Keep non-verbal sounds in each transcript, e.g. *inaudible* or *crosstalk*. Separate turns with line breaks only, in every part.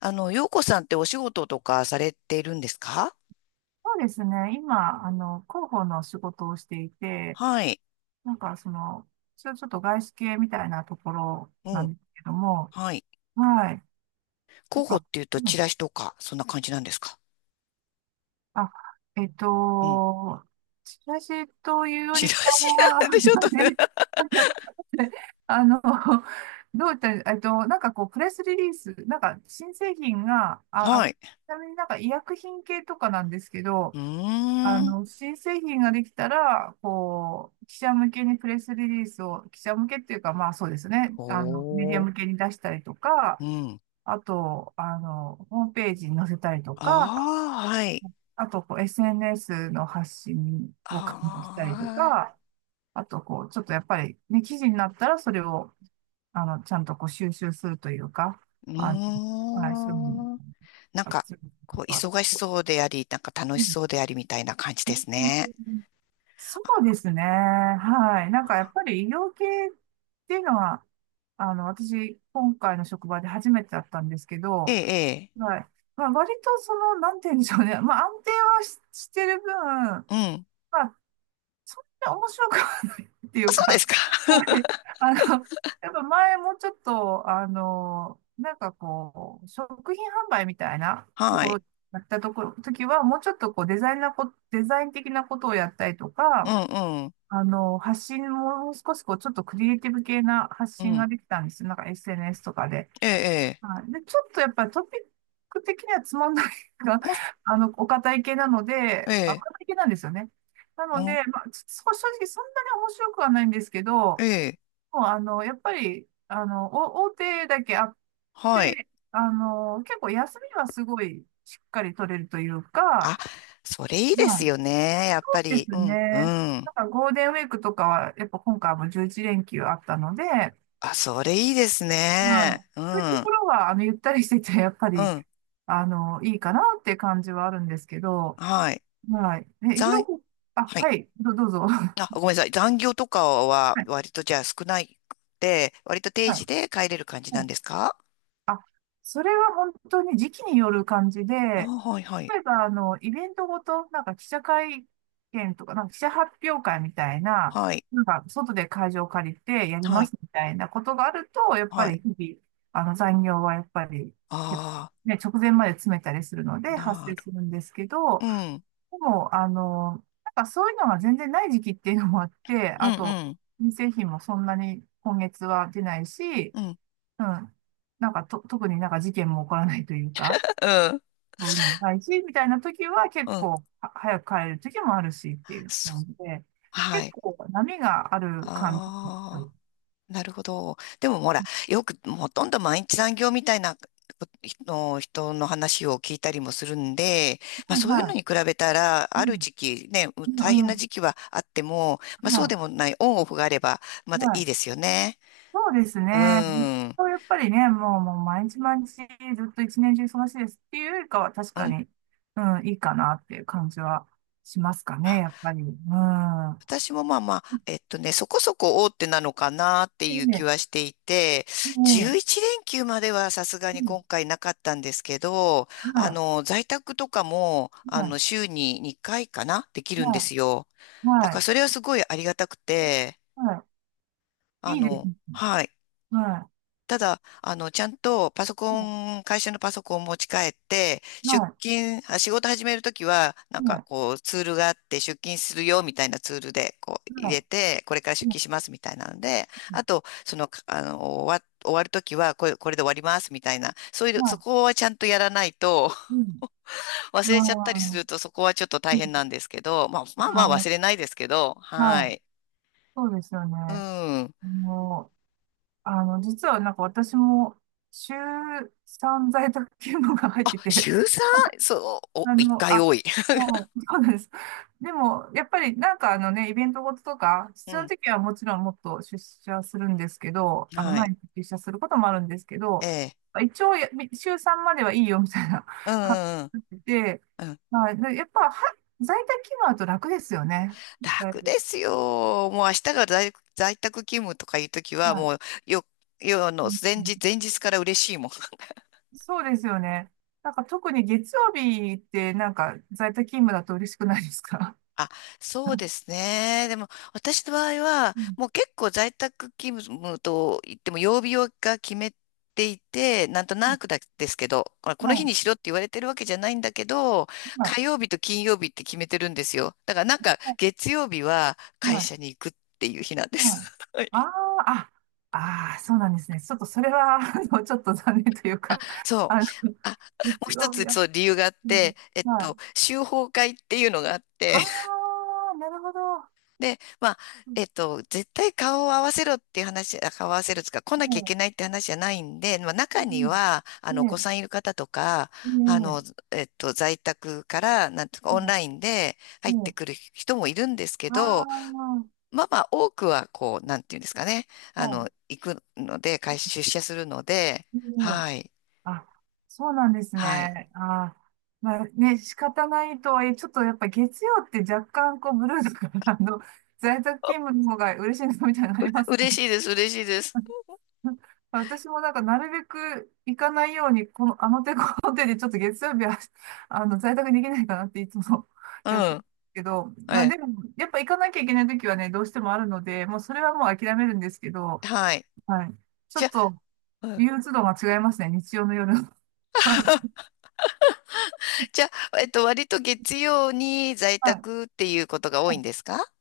あの、洋子さんってお仕事とかされているんですか？
そうですね。今、広報の仕事をしていて、
はい。
なんかその、ちょっと外資系みたいなところ
う
な
ん。
んですけども、
はい。
はい。なん
広報っ
か、
ていうと、
う
チ
ん、
ラシとか、そんな感じなんですか？
あ、えっ
うん。
と、チラシというよ
チ
り
ラ
か
シな
は、
んでちょっとね。
*laughs* あの、どういったら、なんかこう、プレスリリース、なんか新製品が、
は
ち
い。
なみになんか医薬品系とかなんですけ
う
ど、
ーん。
新製品ができたら、こう、記者向けにプレスリリースを、記者向けっていうか、まあそうですね、
お
メディア
ー。
向けに出したりとか、
うん。
あと、ホームページに載せたりとか、
ああ、はい。
あと、こう、SNS の発信を確認したりと
ああ、
か、あと、こう、ちょっとやっぱり、ね、記事になったら、それを、ちゃんとこう、収集するというか、
う
あの、はい、そういうのを、
ーん。なん
あ、
か、
そういうの
こ
と
う、
か、
忙しそうであり、なんか楽
う
し
ん、
そうでありみたいな感じですね。
そうですね。はい。なんかやっぱり医療系っていうのは、私、今回の職場で初めてだったんですけ
ええ、
ど、
ええ。
はい。まあ、割とその、なんて言うんでしょうね。まあ、安定はし、してる分、
うん。
まあ、そんな面白くはないってい
あ、
う
そうで
か、
すか。
*laughs* はい。あの、やっぱ前もうちょっと、なんかこう、食品販売みたいな
*laughs*
と
は
こ
い。
ろ、やったところ、時は、もうちょっとこう、デザイン的なことをやったりと
うん、
か、
うん。
発信も少しこう、ちょっとクリエイティブ系な発
う
信
ん。
ができたんですよ。なんか SNS とかで。
ええ、ええ。
はい。で、ちょっとやっぱりトピック的にはつまんないが、
あ、
*laughs* お堅い系なので、
え
あ、お
え、
堅い系なんですよね。なの
お、
で、まあ、ちょ正直そんなに面白くはないんですけど、も
ええ、
うやっぱり、お大手だけあっ
はい。
て、結構休みはすごいしっかり取れるというか、は
あ、それいいですよ
い
ね。やっぱ
です
り。う
ね。
ん、うん。
なんかゴールデンウィークとかは、やっぱ今回も11連休あったので、はい。
あ、それいいですね。う
そういう
ん、
と
う
ころは、ゆったりしてて、やっぱ
ん、
り、いいかなって感じはあるんですけど、
はい。
はい。え、ひろ
残、
こ、あ、
はい。
はい、どうぞ。*laughs* は
あ、ごめんなさい。残業とかは
い、
割とじゃあ少ないくて、割と定
は
時
い。
で帰れる感じなんですか？
それは本当に時期による感じで、
あ、はい、はい。
例えば、イベントごと、なんか記者会見とか、なんか記者発表会みたいな、
はい、
なんか外で会場を借りてやり
は
ま
い、
すみたいなことがあると、やっぱ
はい。
り日々、残業はやっぱり、結構
あ
ね、直前まで詰めたりするの
あ、
で発
な
生
る。
するんですけ
う
ど、
ん、うん、
でも、なんかそういうのが全然ない時期っていうのもあって、
う
あと、
ん、
人製品もそんなに今月は出ないし、
うん、
うん。なんかと、特になんか事件も起こらないというか、
*laughs* うん、
そういうのもないし、みたいな時は
う
結
ん。
構は早く帰れる時もあるしっていう
そう、
感じで、
は
結
い。
構波がある感じなんです
ああ。
よ。
なるほど。でもほら、よくほとんど毎日残業みたいなの人の話を聞いたりもするんで、まあ
うん、
そういうの
は
に比べたら、
い。う
ある
ん。
時期ね、
う
大変
ん、う
な
ん。
時期はあっても、まあそう
は
で
い。
もない、オンオフがあればまだ
は
いい
い。
ですよね。
そうですね。
うん。う
そうやっぱりね、もう毎日毎日ずっと一年中忙しいですっていうよりかは確か
ん。
に、うん、いいかなっていう感じはしますかね、やっぱり。うん。
私もまあまあ、そこそこ大手なのかなって
え
いう気
え、
はしていて、
ええ、
11連休まではさすが
え
に
え、
今回なかったんですけど、あ
は
の、在宅とかも、
い。
あ
は
の、
い。
週に2回かなできるんで
は
すよ。
い、
だ
は
から
い、
それはすごいありがたくて、
はい。
あ
いいです
の、
ね。
はい。
は
ただ、あの、ちゃんとパソ
い、
コ
はい、
ン、会社のパソコンを持ち帰って、
は
出
い、
勤、あ仕事始めるときは、なん
は
か
い、
こう、ツールがあって、出勤するよ、みたいなツールで、こう、入れ
は
て、これから
い、
出
は
勤
い、
します、みたいなので、あと、その、あの、終わるときは、これで終わります、みたいな、そういう、そ
は
こはちゃんとやらないと、
い、うん。
*laughs* 忘れちゃったりす
あ
ると、そこはちょっと大
ー、う
変な
ん、
んですけど、まあ、まあまあ忘れ
あ
ないですけど、
ー、
は
はい、
い。
そうですよね。
うん。
もう、実はなんか私も、週3在宅勤務が入っ
あ、
てて、
週 3？ そう、お、
あ
1
の、
回
あ、
多い。*laughs*
もう、*laughs* そうなんです。でも、やっぱりなんかあのね、イベントごととか、
う
必要な
ん。
時はもちろんもっと出社するんですけど、
は
毎
い。
日出社することもあるんですけ
え
ど、
え。
一応や、週3まではいいよみたいな
う
*laughs* 感
んうん
じで、
うん。うん、
はい、でやっぱは、在宅勤務だと楽ですよね。だい
楽で
ぶ、
すよ。もう明日が在宅勤務とかいうときは、
はい。
もう、よ、あ
う
の、
ん、うん、
前日から嬉しいもん。*laughs*
そうですよね。なんか特に月曜日ってなんか在宅勤務だと嬉しくないですか？
あ、そう
*laughs*
ですね。でも、私の場合は、
うん、
もう結構在宅勤務と言っても、曜日が決めていて、なんとなくだですけど、あこの
は
日に
い。
しろって言われてるわけじゃないんだけど、
はい。
火曜日と金曜日って決めてるんですよ。だからなんか、月曜日は会
は
社
い。
に行くっていう日なんで
うん。
す。
あ
*laughs*
あ、あ、あ、あそうなんですね。ちょっとそれは、*laughs* ちょっと残念というか、*laughs*
そう。
あの、
あ、もう
日
一
曜日
つ、
は、
そう、理由があっ
うん、
て、
はい。
修法会っていうのがあっ
あ
て、*laughs*
あ、なるほど。
で、まあ、
うん、
絶対顔を合わせろっていう話、あ顔を合わせるつか、来な
ね
きゃいけないっ
え、
て話じゃないんで、まあ、
う
中に
ん、
は、あの、お子
ね
さんいる方とか、
え、
あ
ね
の、在宅から、なんとか、
え、
オン
ね
ラインで
え、
入っ
ね
て
え、
くる人もいるんですけ
あ
ど、
あ、
まあまあ、多くは、こう、なんていうんですかね、あ
は
の、行くので、会出社するので、
い、ねえ、
はい、
あ、そうなんです
はい。
ね。ああ、まあね、仕方ないとはいえ、ちょっとやっぱ月曜って若干こうブルーだから、在宅勤務の方が嬉しいなみたいなのあります？
嬉しいです、嬉しいです。
*laughs* 私もなんか、なるべく行かないように、この、あの手この手で、ちょっと月曜日は、在宅できないかなっていつも
う
*laughs* やってる
ん。
けど、
え
まあ
え。
でも、やっぱ行かなきゃいけない時はね、どうしてもあるので、もうそれはもう諦めるんですけど、
はい。
はい。ちょ
じ
っ
ゃ
と、
あ、うん、
憂鬱度が違いますね、日曜の夜。*laughs* は
じゃあ、割と月曜に在
い。
宅っていうことが多いんですか？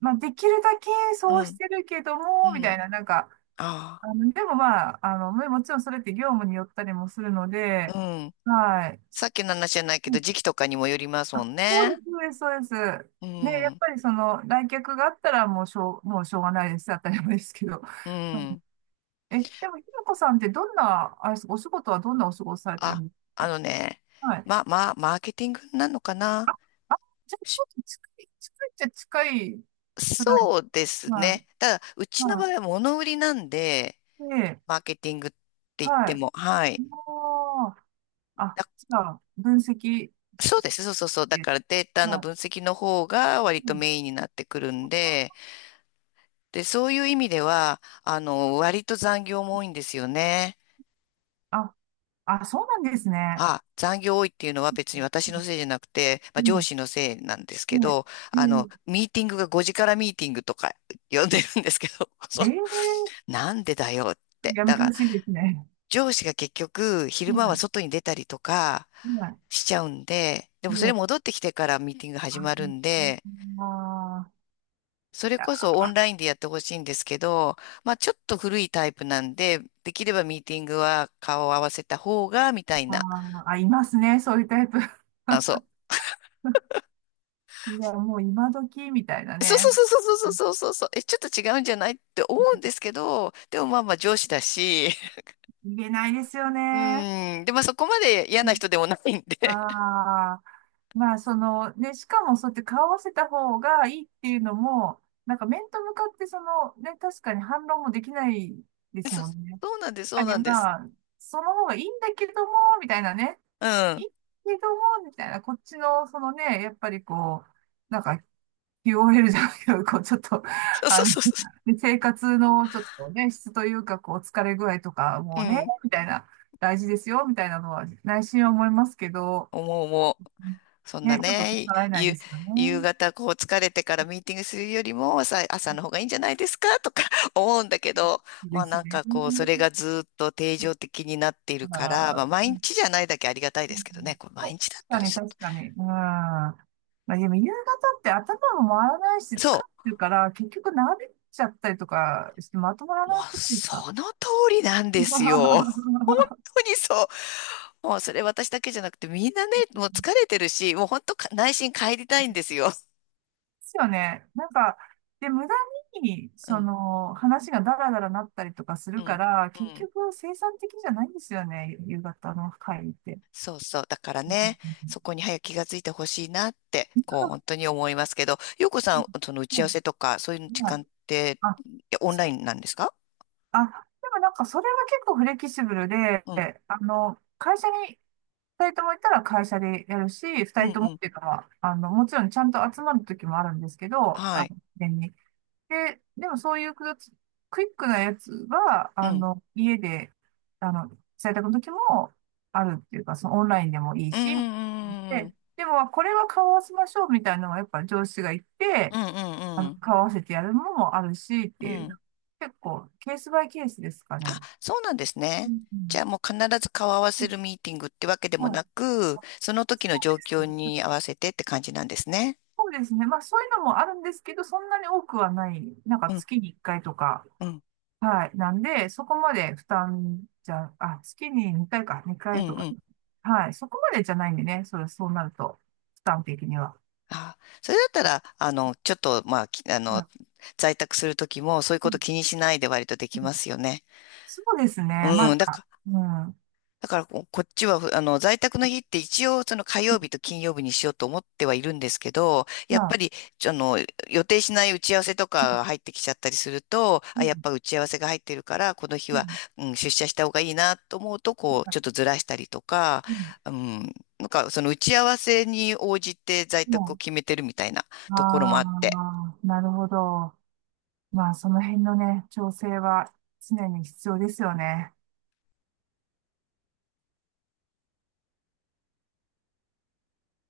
まあ、できるだけ
う
そうし
ん。
てるけど
う
も、みた
ん。
いな、なんか、
あ
でもまあ、もちろんそれって業務によったりもするの
あ。
で、
うん。
はい。
さっきの話じゃないけど、時期とかにもよりますも
あ、
ん
そう
ね。
です、そうです、そうです。
う
ね、やっ
ん。
ぱりその来客があったらもうしょうがないです。当たり前ですけど。
う
*laughs* うん。
ん。
え、でも、ひろこさんってどんな、あれです、お仕事はどんなお仕事されてる
あ、
んです
あ
か？
のね、
はい。
マーケティングなのかな、
あ、じゃあち
し
ょっと近いっちゃ近いくらい。
そうです
はい。
ね。ただ、うちの場合
は
は物売りなんで、
い。で、
マーケティングって言っ
は
ても、は
い。
い。
もう、あ、じゃあ、分析し
そうです。そうそうそう。だ
て、
からデータの
はい。
分析の方が割
う
と
ん、
メインになってくるんで、で、そういう意味では、あの、割と残業も多いんですよね。
あ、あ、そうなんですね。
あ、残業多いっていうのは別に私のせいじゃなくて、ま
う
あ、上
ん、
司のせいなんですけ
ね、
ど、
え
あの、
ー、
ミーティングが5時からミーティングとか呼んでるんですけど、*laughs* そ
えー、
う、なんでだよって。
やめ
だ
て
か
ほ
ら、
しいですね。
上司が結局、昼間
は
は
い。
外に出たりとか
いない。
しちゃうんで、でもそれ
ね、
戻ってきてからミーティング始まるんで、
ああ
それこ
ー、
そオンラインでやってほしいんですけど、まあちょっと古いタイプなんで、できればミーティングは顔を合わせた方が、みたい
あ
な。
ーあ、いますね、そういうタイプ。*laughs*
あ、そう。
いや、もう今時みたいな
*laughs* そうそう
ね。
そうそうそうそうそうそう。え、ちょっと違うんじゃないって思うんですけど、でもまあまあ上司だし、
言えないですよ
*laughs* う
ね。
ん。で、まあそこまで嫌な人でもないんで。
ああ、まあ、その、ね、しかもそうやって顔合わせた方がいいっていうのも、なんか面と向かって、その、ね、確かに反論もできないで
*laughs*
す
そう、
もんね。やっ
そうなんです、そ
ぱ
う
り
なんです。
まあ、その方がいいんだけども、みたいなね。
う
いい
ん。
けども、みたいな、こっちの、そのね、やっぱりこう、なんか、QOL じゃないけど、こう、ちょっと、
そうそ
あ
う
の、
そうそ
で生活のちょっとね、質というか、こう、疲れ具合とか、
う。う
もうね、
ん。
みたいな、大事ですよ、みたいなのは、内心は思いますけど、
思う思う。そんな
ね、ちょっと
ね、
逆らえない
ゆ、
ですよね。
夕方こう疲れてからミーティングするよりもさ、朝の方がいいんじゃないですかとか *laughs* 思うんだけど、ま
で
あ
す
なん
ね。
かこう、それがずっと定常的になっている
だか
から、ま
ら、
あ毎日じゃないだけありがたい
う
ですけどね、
ん、
これ
そ
毎
う、
日だったら
確
ちょ
か
っ
に、確
と。
かに。うん。まあ、でも夕方って頭も回らないし、疲れ
そ
てるから、結局長引いちゃったりとかして、まとまら
う、も
なく
う
ないですか？
その通りなんですよ。*laughs* 本
*laughs* で
当にそう。もうそれ私だけじゃなくてみんなね、もう疲れてるし、もう本当か内心帰りたいんですよ。
すよね。なんか、で、無駄に、
う
そ
ん、
の、話がダラダラなったりとかす
う
るか
ん、
ら、
う
結
ん。
局生産的じゃないんですよね、夕方の会って。
そうそう。だから
うん、
ね、
う
そ
ん、
こに早く気がついてほしいなって、こう、本当に思いますけど、よこさ
うん、
ん、その打ち
う
合わ
ん、
せとか、そういう
うん、
時
うん、はい。
間って、
あ、
いやオンラインなんですか？
あ、でもなんかそれは結構フレキシブルで、
うん、
会社に二人とも行ったら会社でやるし、二
うん、
人と
う
もっ
ん。
ていうか、まあ、もちろんちゃんと集まる時もあるんですけど、
はい。
事前に。で、でもそういうクイックなやつは、
うん。
家で、あの、在宅の時もあるっていうか、そのオンラインでもいい
うん、う
し、
ん、うん、
でもこれは顔を合わせましょうみたいなのがやっぱ上司が言っ
う
て、
ん、うん、うんうん。
買わせてやるのもあるしって
う
いう、
ん、
結構、ケースバイケースですか
あ、
ね。
そうなんです
う
ね。
ん、う
じ
ん、
ゃあもう必ず顔合わ
う
せ
ん。
るミーティングってわけで
ま
もな
あ、
く、その時
そ
の状況
うですね。
に合わせてって感じなんですね。
そうですね。まあ、そういうのもあるんですけど、そんなに多くはない。なんか
うん、
月に1回とか。
うん、
はい。なんで、そこまで負担じゃ、あ、月に2回か、
う
2
ん、
回と
う
か。
ん。
はい。そこまでじゃないんでね。それ、そうなると、負担的には。
あ、それだったら、あの、ちょっと、まあ、きあ
ま
の、
あ、
在宅するときも、そういう
う
こと
ん、
気にしないで割とでき
うん、
ますよね。
そうですね。ま
う
だ、
ん、だから、
うん。うん、
だからここっちは、あの、在宅の日って一応、その火曜日と金曜日にしようと思ってはいるんですけど、や
ま
っぱ
あ、
り、ちょあの、予定しない打ち合わせと
うん、
かが入ってきちゃったりすると、
う
あ、やっ
ん、
ぱ打ち合わせが入ってるから、この日
う
は、
ん、
うん、出社した方がいいなと思うと、こう、ちょっとずらしたりとか、
うん、
うん、なんか、その打ち合わせに応じて在
う
宅を
ん、
決めてるみたいなところもあっ
あ
て、
あ、なるほど。まあ、その辺のね、調整は常に必要ですよね。